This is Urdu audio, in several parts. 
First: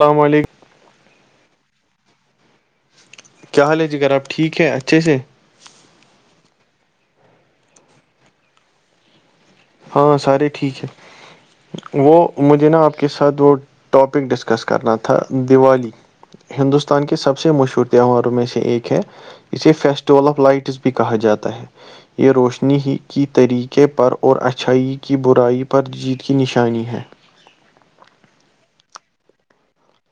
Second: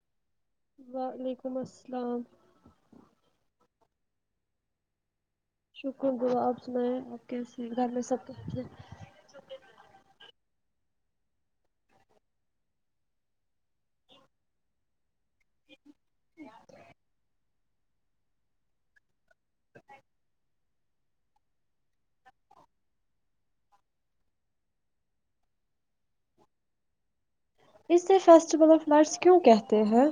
السلام علیکم وعلیکم السلام کیا حال ہے جکگر آپ ٹھیک ہے اچھے سے شکر گ آپ میں کیسے گھر میں سب [inaudible] ہاں سارے ٹھیک ہے وہ مجھے نا آپ کے ساتھ وہ ٹاپک ڈسک س کرنا تھا دیوالی ہندوستان کے سب سے مشہور تہواروں میں سے ایک ہے اسے فیسٹیول آف لائٹس بھی کہا جاتا ہے یہ روشنی ہی کی طریقے پر اور اچھائی کی برائی پر جیت کی نشانی ہے اسے فیسٹیول آف فٹ کیوں کہتے ہیں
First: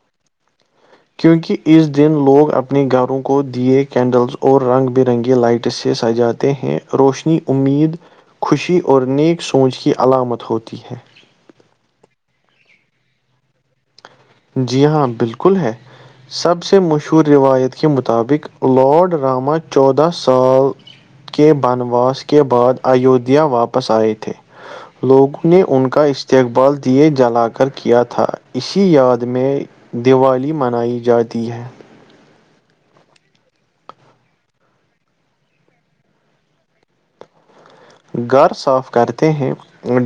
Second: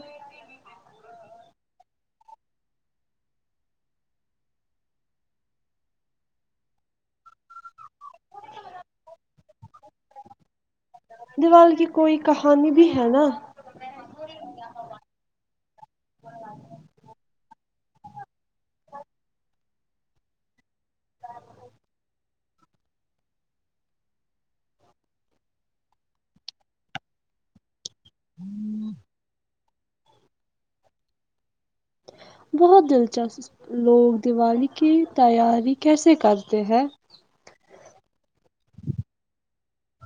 کیونکہ اس دن لوگ اپنے گھروں کو دیے کینڈلز اور رنگ برنگی لائٹس سے سجاتے ہیں روشنی امید خوشی اور نیک سوچ کی علامت ہوتی ہے دیوال کی کوئی کہانی بھی ہے نا- جی, ہاں بالکل ہے- سب سے مشہور روایت کے مطابق لاڈ راما چودہ سال- کے بنواس کے بعد ایودھیا واپس آئے تھے- لوگوں نے ان کا استقبال دیے جلا کر کیا تھا اسی یاد میں دیوالی منائی جاتی ہے- بہت دلچسپ لوگ دیوالی کی تیاری کیسے کرتے ہیں گھر صاف کرتے ہیں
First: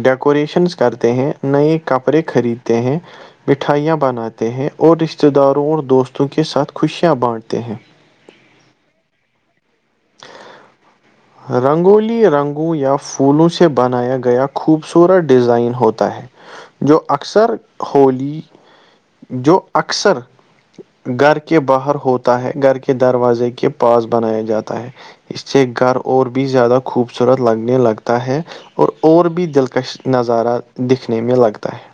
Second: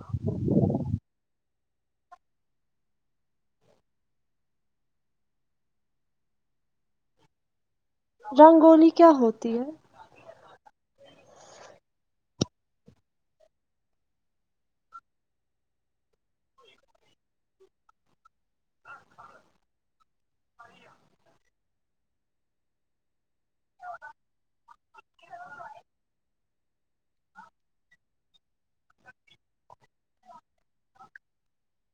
ڈیکوریشنس کرتے ہیں نئے کپڑے خریدتے ہیں مٹھائیاں بناتے ہیں اور رشتتے داروں اور دوستوں کے ساتھ خوشیاں بانٹتے ہیں رنگولی کیا ہوتی ہے ہ [inaudible] رنگولی رنگوں یا پھولوں سے بنایا گیا خوبصورت ڈیزائن ہوتا ہے جو اکثر ہولی جو اکثر- گھر کے باہر ہوتا ہے گھر کے دروازے کے پاس بنایا جاتا ہے- اس سے گھر اور بھی زیادہ خوبصورت لگنے لگتا ہے اور- اور بھی دلکش نظارہ دکھنے میں لگتا ہے-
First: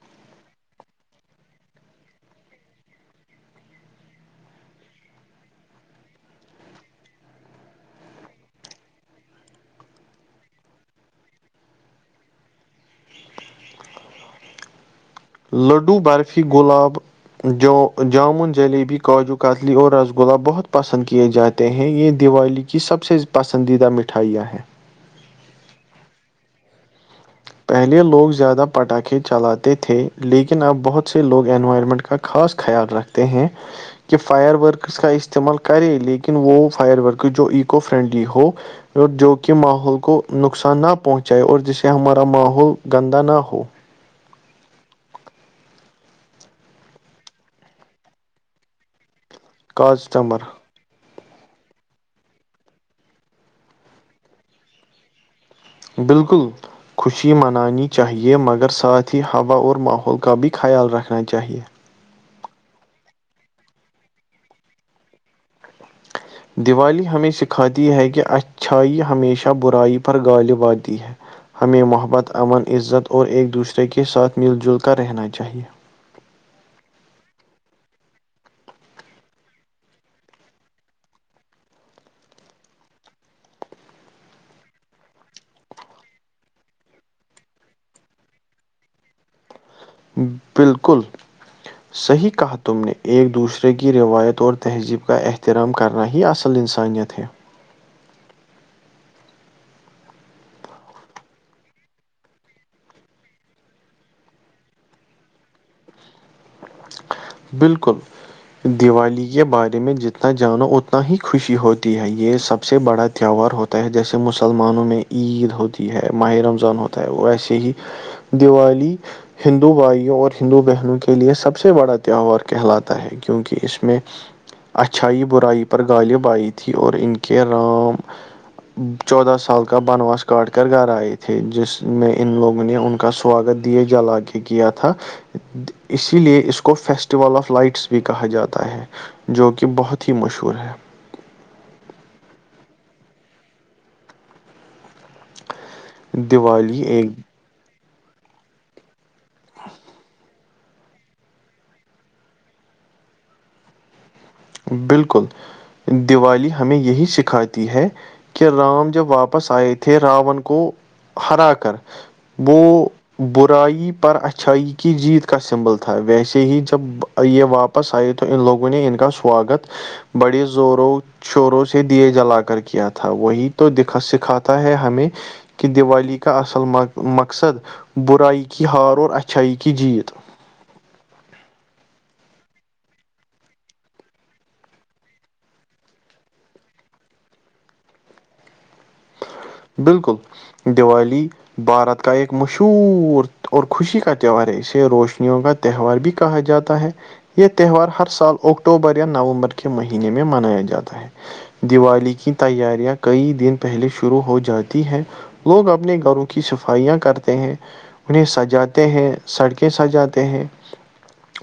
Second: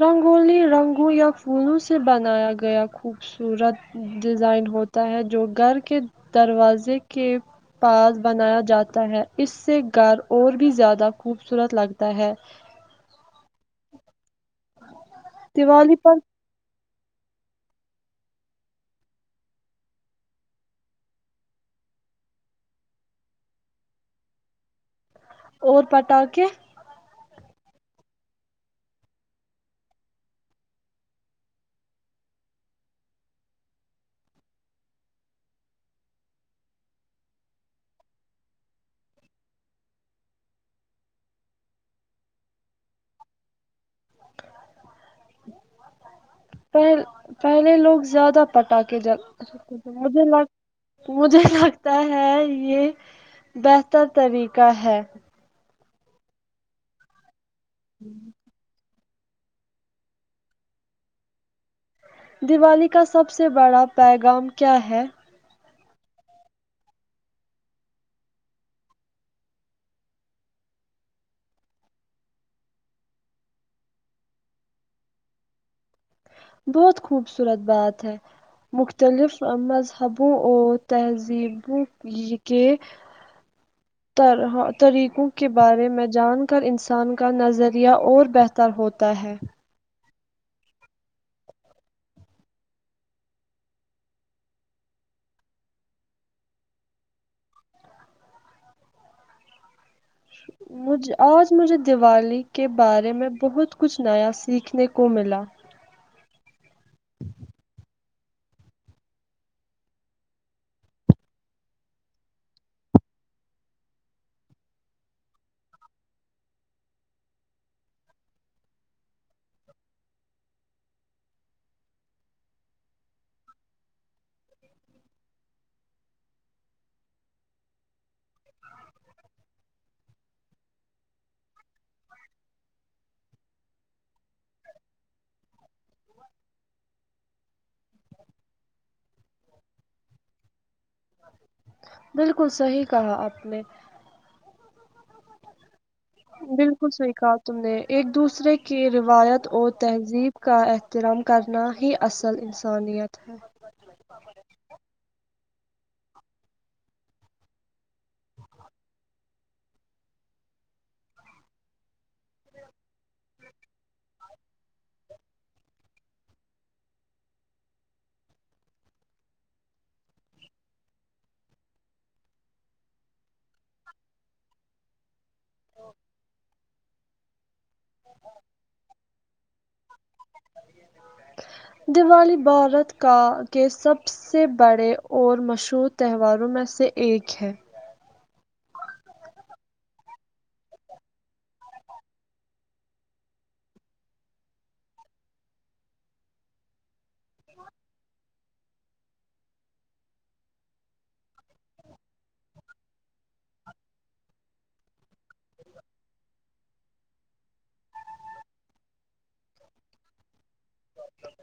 رنگولی رنگوں یا پھولوں سے بنایا گیا خوبصورت- ڈیزائن ہوتا ہے جو گھر کے دروازے کے- پس بنایا جاتا ہے اس سے گھر اور بھی زیادہ خوبصورت لگتا ہے- دیوالی لڈو پر برفی گلااب- جو جامن جلیبی کاجو کتلی اور رس گلا بہت پسند کیے جاتے ہیں یہ دیوالی- کی سب سے پسندیدہ مٹھائیاں ہیں- اور پٹا کےے- پہلے لوگ زیادہ پٹاخے چلاتے تھے لیکن اب بہت سے لوگ انوائرمنٹ کا خاص خیال رکھتے ہیں- کہ فائر ورکرس کا استعمال کرے لیکن وہ فائر ورکر جو ایککو فرینڈلی ہو- جو کہ ماحول کو نقصان نہ پہنچائے اور جسے ہمارا- کا ماحول گندا نہ ہو- پ پہلے لوگ زیادہ پٹاخے جل تھے مجھے- کاسٹمر مجھے لگتا ہے یہ بہتر طریقہ ہے- بالکل خوشی منانی چاہیے مگر ساتھ- اھی ہوا اور ماحول کا بھی خیال رکھنا چاہیے- دیوالی کا سب سے بڑا پیغام کیا ہے? دیوالی ہمیں سکھاتی ہے, کہ اچھائی ہمیشہ برائی پر گغالباتی ہے- ہمیں محبت امن عزت اور ایک دوسرے کے ساتھ مل جل کر رہنا چاہیے- بہت خوبصورت بات ہے- مختلف مذہبوں اور تہذیبوں- یہ کہ [inaudible] طریقوں کے بارے میں جان کر انسان کا نظریہ اور بہتر ہوتا ہے- بلکل صحیح کہا تم نے ایک دوسرے کی روایت اور تہذیب کا احترام کرنا ہی اسل- اصل انسانیت ہے- مج آج مجھے دیوالی کے بارے میں بہت کچھ نیا سیکھنے کو ملا- بالکل دیوالی کے بارے میں جتنا جانو اتنا ہی خوشی ہوتی ہے یہ سب سے بڑا تہوار ہوتا- ہوتا ہے جیسے مسلمانوں میں عید ہوتی ہے، ماہ رمضان ہوتا ہے وہ ایسے ہی- دیوالی ہندو بھائیوں اور ہندو بہنوں کے لیے سب- سب سے بڑا تہوار کہلاتا ہے، کیونکہ اس میں- اچھائی- برائی پر غالب آئی تھی اور ان کے رام- چودہ سال کا بنواس- کاٹ کر گھر آئے تھے جس میں ان لوگوں نے ان کا سواگت دیے جلا کے کیا تھا- [inaudible] کے لیے اس کو فیسٹیول آف لائٹس بھی کہا جاتا ہے جو کہ بہت ہی مشہور ہے- بالکل صحی کہا آپ نے دیوالی بالکل سحی ایک کا تم نے ایک دوسرے کی روایت اور تہذیب کا احترام کرنا ہی اصل ان سانیت ہے بالکل دیوالی ہمیں یہی سکھاتی ہے کہ رام جب واپس آئے تھے راون کو ہرا کر وہ برائی پر اچھائی کی جیت کا سمبل تھا ویسے ہی جب یہ واپ س آئی تو ان لوگوں نے ان کا سواگت بڑی زوروں شوروں سے دیے جلا کر کیا تھا وہی توا سکھاتا ہے ہمیں کہ دیوالی کا اصل مقصد برائی کی ہار اور اچھائی کی جیت [inaudible] دیوالی بھارت کا کے سب سے بڑے اور مشہور تہواروں میں سے ایک ہے بالکل دیوالی بھارت کا ایک مشہور اور خوشی کا تہوار ہے اسے روشنیوں کا تہوار بھی کہا جاتا ہے یہ تہوار ہر سال اکٹوبر یا نومبر کے مہینے میں منایا جاتا ہے دیوالی کی تیاریاں کئی دن پہلے شروع ہو جاتی ہے لوگ اپنے گھروں کی صفائیاں کرتے ہیں انہیں سجاتے ہیں سڑکیں سجاتے ہیں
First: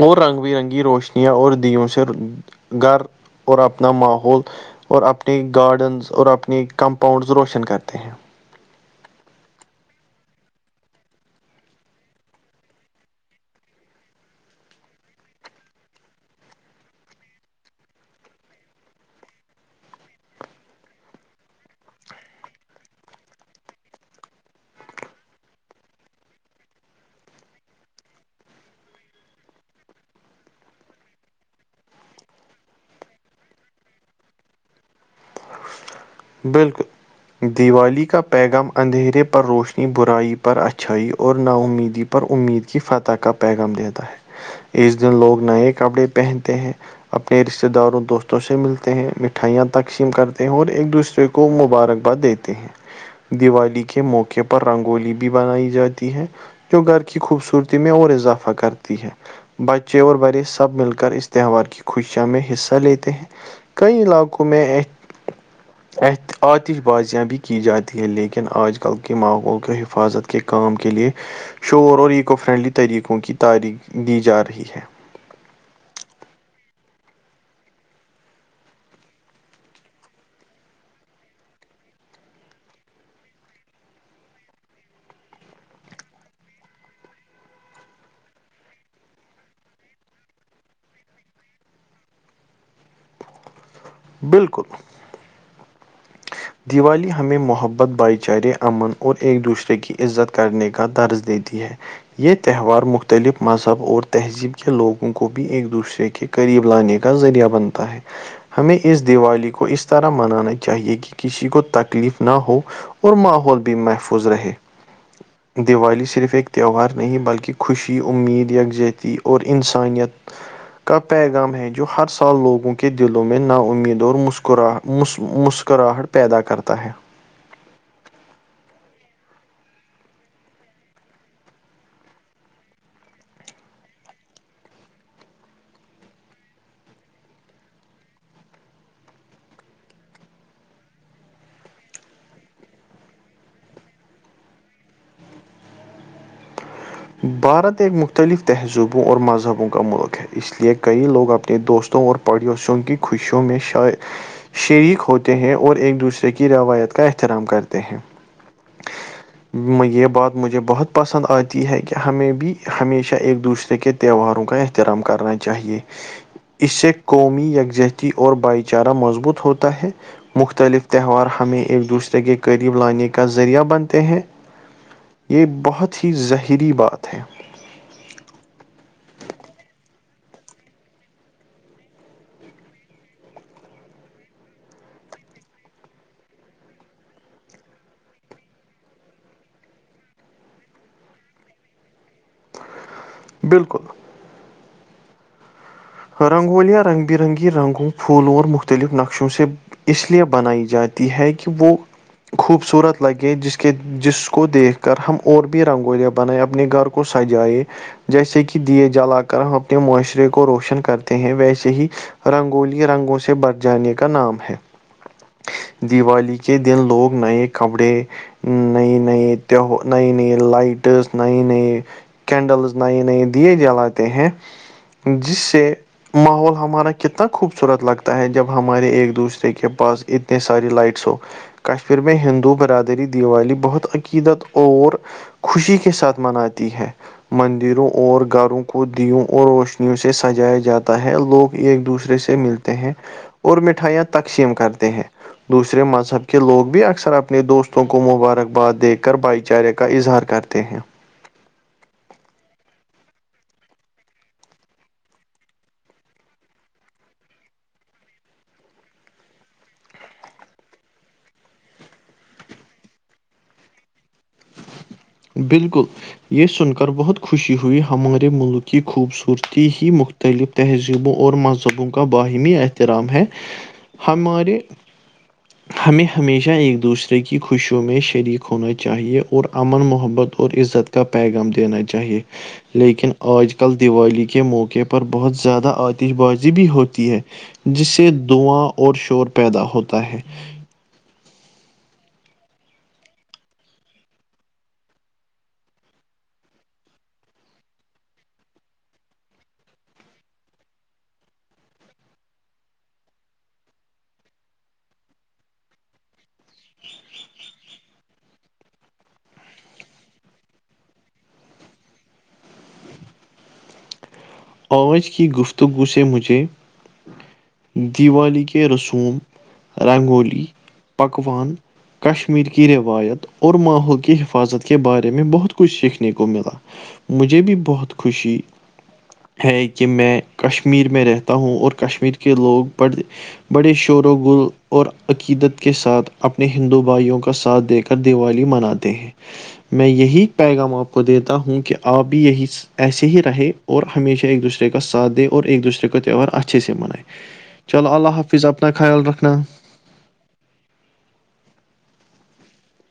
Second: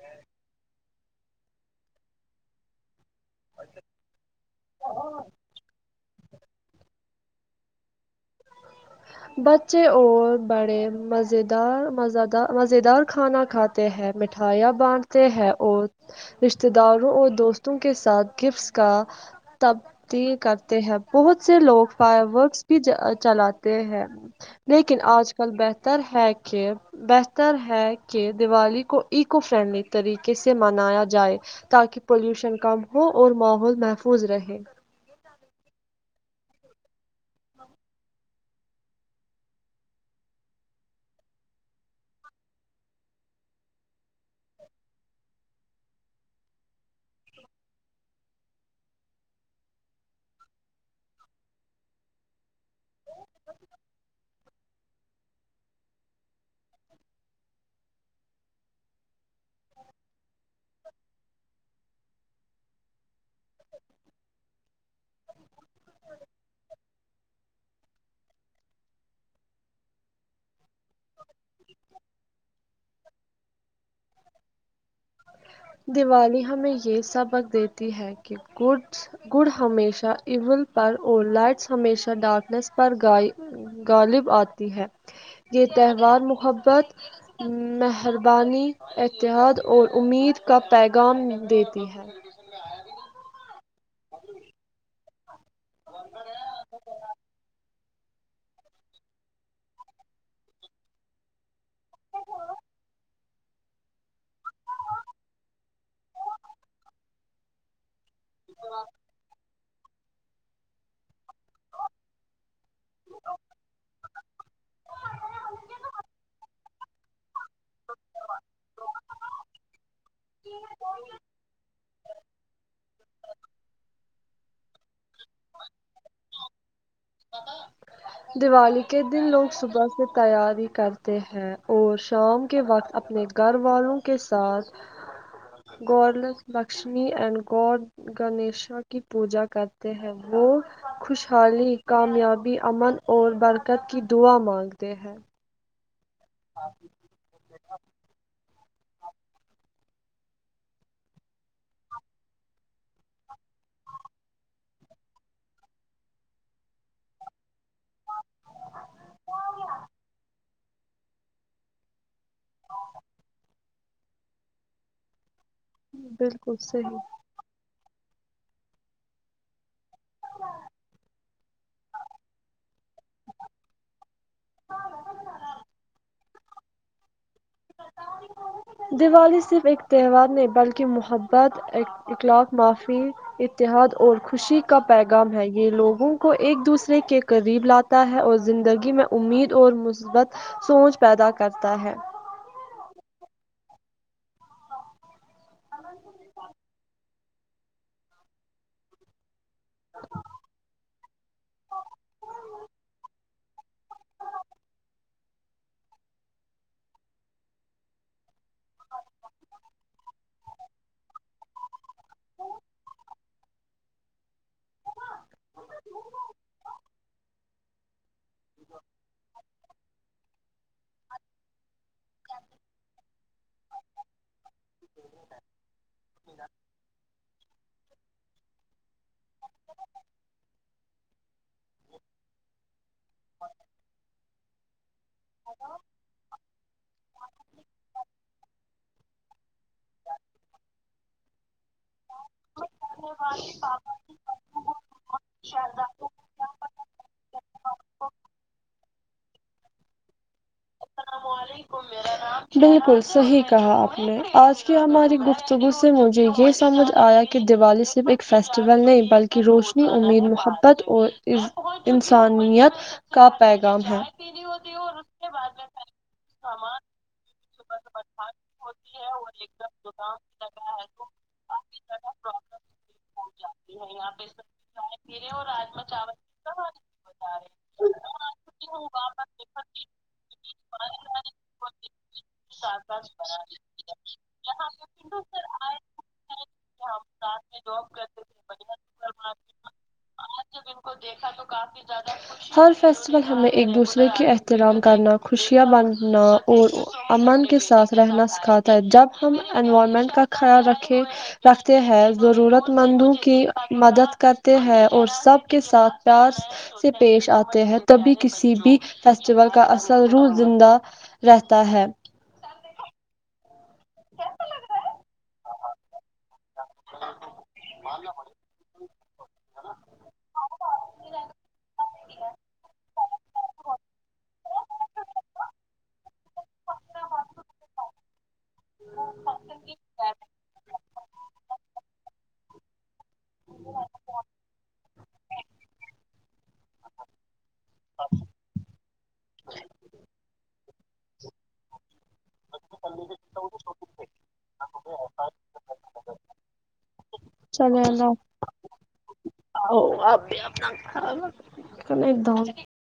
اور رنگ برنگی روشنیاں اور دیوں سے گھر اور اپنا ماحول اور اپنی گارڈنز اور اپنی کمپاؤنڈز روش وشن کرتے ہیں بچے اور بڑے مز دار مز دار مز دار کھانا کھاتے ہے مٹھائیاں بانھتے ہیں اور رشتے داروں اور دوستوں کے ساتھ گفٹس کا تبدیل کرتے ہیں بہت سے لوگ فائر ورکس بھی چلاتے ہیں لیکن آج کل بہتر ہے کہ بہتر ہے کہ دیوالی کو ایکو فرینڈلی طریقے سے منایا جائے تاکہ پولوشن کم ہو اور ماحول محفوظ رہے بالکل دیوالی کا پیغام اندھیرے پر روشنی برائی پر اچھائی اور نامیدی امید کی فتح کا پیغم دیتا ہے اس دن لوگ نئے کپڑے پہنتے ہیں اپنے رشتے داروں دوستوں سے ملتے ہیں مٹھائیاں تقسیم کرتے ہیں اور ایک دوسرے کو مبارکباد دیتے ہیں دیوالی کے موقع پر پر رنگولی بھی بنائی جاتی ہے جو گھر کی خوبصورتییں اور اضافہ کر بچے اور بڑے سب مل کر اس تہوار کی خوشیا میں حصہ لیتے ہیں کٮئی علاقو میں اۃ آتش بازیاں بھی کی جاتی ہے لیکن آج کل کے ماحول کے حفاظت کے کام کے لیے شور اور ایکو فرینڈلی طریقوں کی تعاریخ دی جا رہی ہے دیوالی ہمیں یہ سبق دیتی ہے کہ گڈ گڑ ہمیشہ اول پر اور لائٹس ہمیشہ ڈارکنیس پر گائے غالب آتی ہے یہ تہوار محبت مہربانی اتحاد اور امید کا پیغام دیتی ہے بالکل [unintelligible] دیوالی ہمیں محبت بھائی چارے امن اور ایک دوسرے کی عزت کرنے کا درز دیتی ہے یہ تہوار مختلف مذہب اور تہذیب کے لوگوں کو بھی ایک دوسرے کے قریب لانے کا ذریعہ بنتا ہے ہمیں اس دیوالی کو اس طرح منانا چاہیے کہ کسی کو تکلیف نہ ہو اور ماحول بھی محفوظ رہے دیوالی صرف ایک تہوار نہیں بلکہ خوشی امید یکجتی اور انسانیت کا پیغام ہے جو ہر سال لوگوں کے دلوں میں نا امید اور مسکراہ مس مسکراہٹ پیدا کرتا ہے دیوالی کے دن لوگ صبح سے تیاری کرتے ہیں اور شام کے وقت اپنے گھر والوں کے ساتھ [inaudible] گورلس لکشمی اینڈ گور گنیشا کی پوجا کرتے ہیں وہ خوشحالی کامیابی امن اور برکت کی دعا مانگتے ہیں [unintelligible] بھارت ایک مختلف تہذیبوں اور مذہبوں کا ملک ہے اس لیے کئی لوگ اپنے دوستوں اور پڑوسیوں کی خوشیوں میں شا شریک ہوتے ہیں اور ایک دوسرے کی روایت کا احترام کرتے ہیں ما یہ بات مجھے بہت پسند آتی ہے کہ ہمیں بھی ہمیشہ ایک دوسرے کے تیوہارو کا احترام کرنا چاہیے بالکل اس سے صحیح قومی یکجہتی کی اور بھائی چارہ مضبوط ہوتا ہے مختلف تہوار ہمیں ایک دوسرے کے قریب لانے کے بنتے ہیں یہ بہت ہی زہری بات ہے دیوالی صرف ایک تہوار نہیں بلکہ محبت اخلاق معافی اتحاد اور خوشی کا پیغام ہے یہ لوگوں کو ایک دوسرے کے قریب لات تا ہے اور زندگی میں امید اور مثبت سوچ پیدا کرتا ہے بالکل رنگولیاں رنگ برنگی رنگوں پھولوں اور مختلف نقشوں سے اس لیے بنائی جاتی ہے کہ وہ خوبصورت لگے جس کے کہ جس کو دیکھ کر ہم اور بھی رنگولیاں بنائے اپنے گھر کو سجائے جیسے کہ دیے جلا کر ہم اپنے معاشرے کو روشن کر کرتے ہیں ویسے ہی رنگولی رنگوں سے بٹ جانے کا نام ہے دیوالی کے دن لوگ نئے کپڑے نئی نئی تیو نئی نئی لائٹس نئی نئی کینڈلز نئے نئے دیے جلاتے ہیں جس سے ماحول ہمارا کتنا خوبصورت لگتا ہے جب ہمارے ایک دوسرے کے پاس اتنے ساری لائٹس ہو کشمیر میں ہندو برادری دیوالی بہت عقیدت اور خوشی کے ساتھ مناتی ہے مندروں اور گھروں کو دیوں اور روشنیوں سے سجایا جاتا ہے لوگ ایک دوسرے سے ملتے ہیں اور مٹھائیاں تقسیم کرتے ہیں دوسرے مذہب کہ لوگ بھی اکثر اپنے دوستوں کو مبارک باد دے کر بھائی چارے کا اظہار کرتے ہیں سلام علیک بالکل صحیح کہا آپ نے آج کی ہماری گفتگو سے مجھے یہ سمجھ آیا کہ دیوالی صرف ایک فیسٹیول نہیں بلکہ روشنی امید محبت اور انسانیت کا پیغام ہے اور بالکل یہ سن کر بہت خوشی ہوئی ہمارے ملک کی خوبصورتی ہی مختلف تہذیبوں اور مذہبوں کا باہمی احترام ہے ہمارے گریے ہو رہا ہے ہمیں ہمیشہ ایک دوسرے کی خوشیوں میں شریک ہونا چاہیے اور امن مح محبت اور عزت کا پیغام دینا چاہیے لیکن آج کل دیوالی کے موقع پر بہت زیادہ آتی بازی بھی ہوتی ہے جس سے دعاں اور شور پیدا ہوتا ہے کو دیکھا تو کافی زیادہ ہر فیسٹول ہمیں ایک دوسرے کے احترام کرنا خوشیاں بننا اور امن کے ساتھ رہنا سکھاتا ہے جب ہم انوائرمنٹ کا خیال رکھیں رکھتے ہیں ضرورت مندوں کی مدد کرتے ہیں اور سب کے ساتھ پیار سے پیش آتے ہیں تبھی کسی بھی فیسٹیول کا اصل روح زندہ رہتا تتا ہے آج کی گفتگو سے مجھے دیوالی کے رسوم رنگولی پکان کشمیر کی روایت اور ماحول کی حفاظت کے بارے میں بہت کچھ سیکھنے کو ملا مجھے بھی بہت خوشی ہے کہ میں کشمیر میں رہتا ہوں اور کشمیر کے لوگ بڑ بڑے شور و گل اور عقیدت کے ساتھ اپنے ہندو بھائیوں کا ساتھ دے کر دیوالی مناتے ہیں میں یہی پیغام آ کو دیتا ہوں کہ آپ بھی یہی ایسے ہی رہے اور ہمیشہ ایک دوسرے کا سھ دیں اور ایک دوسرے کا تہوار اچھے سے منائے چلو اللہ حافظ اپنا خیال رکھنا ا آ ایک د [unintelligible]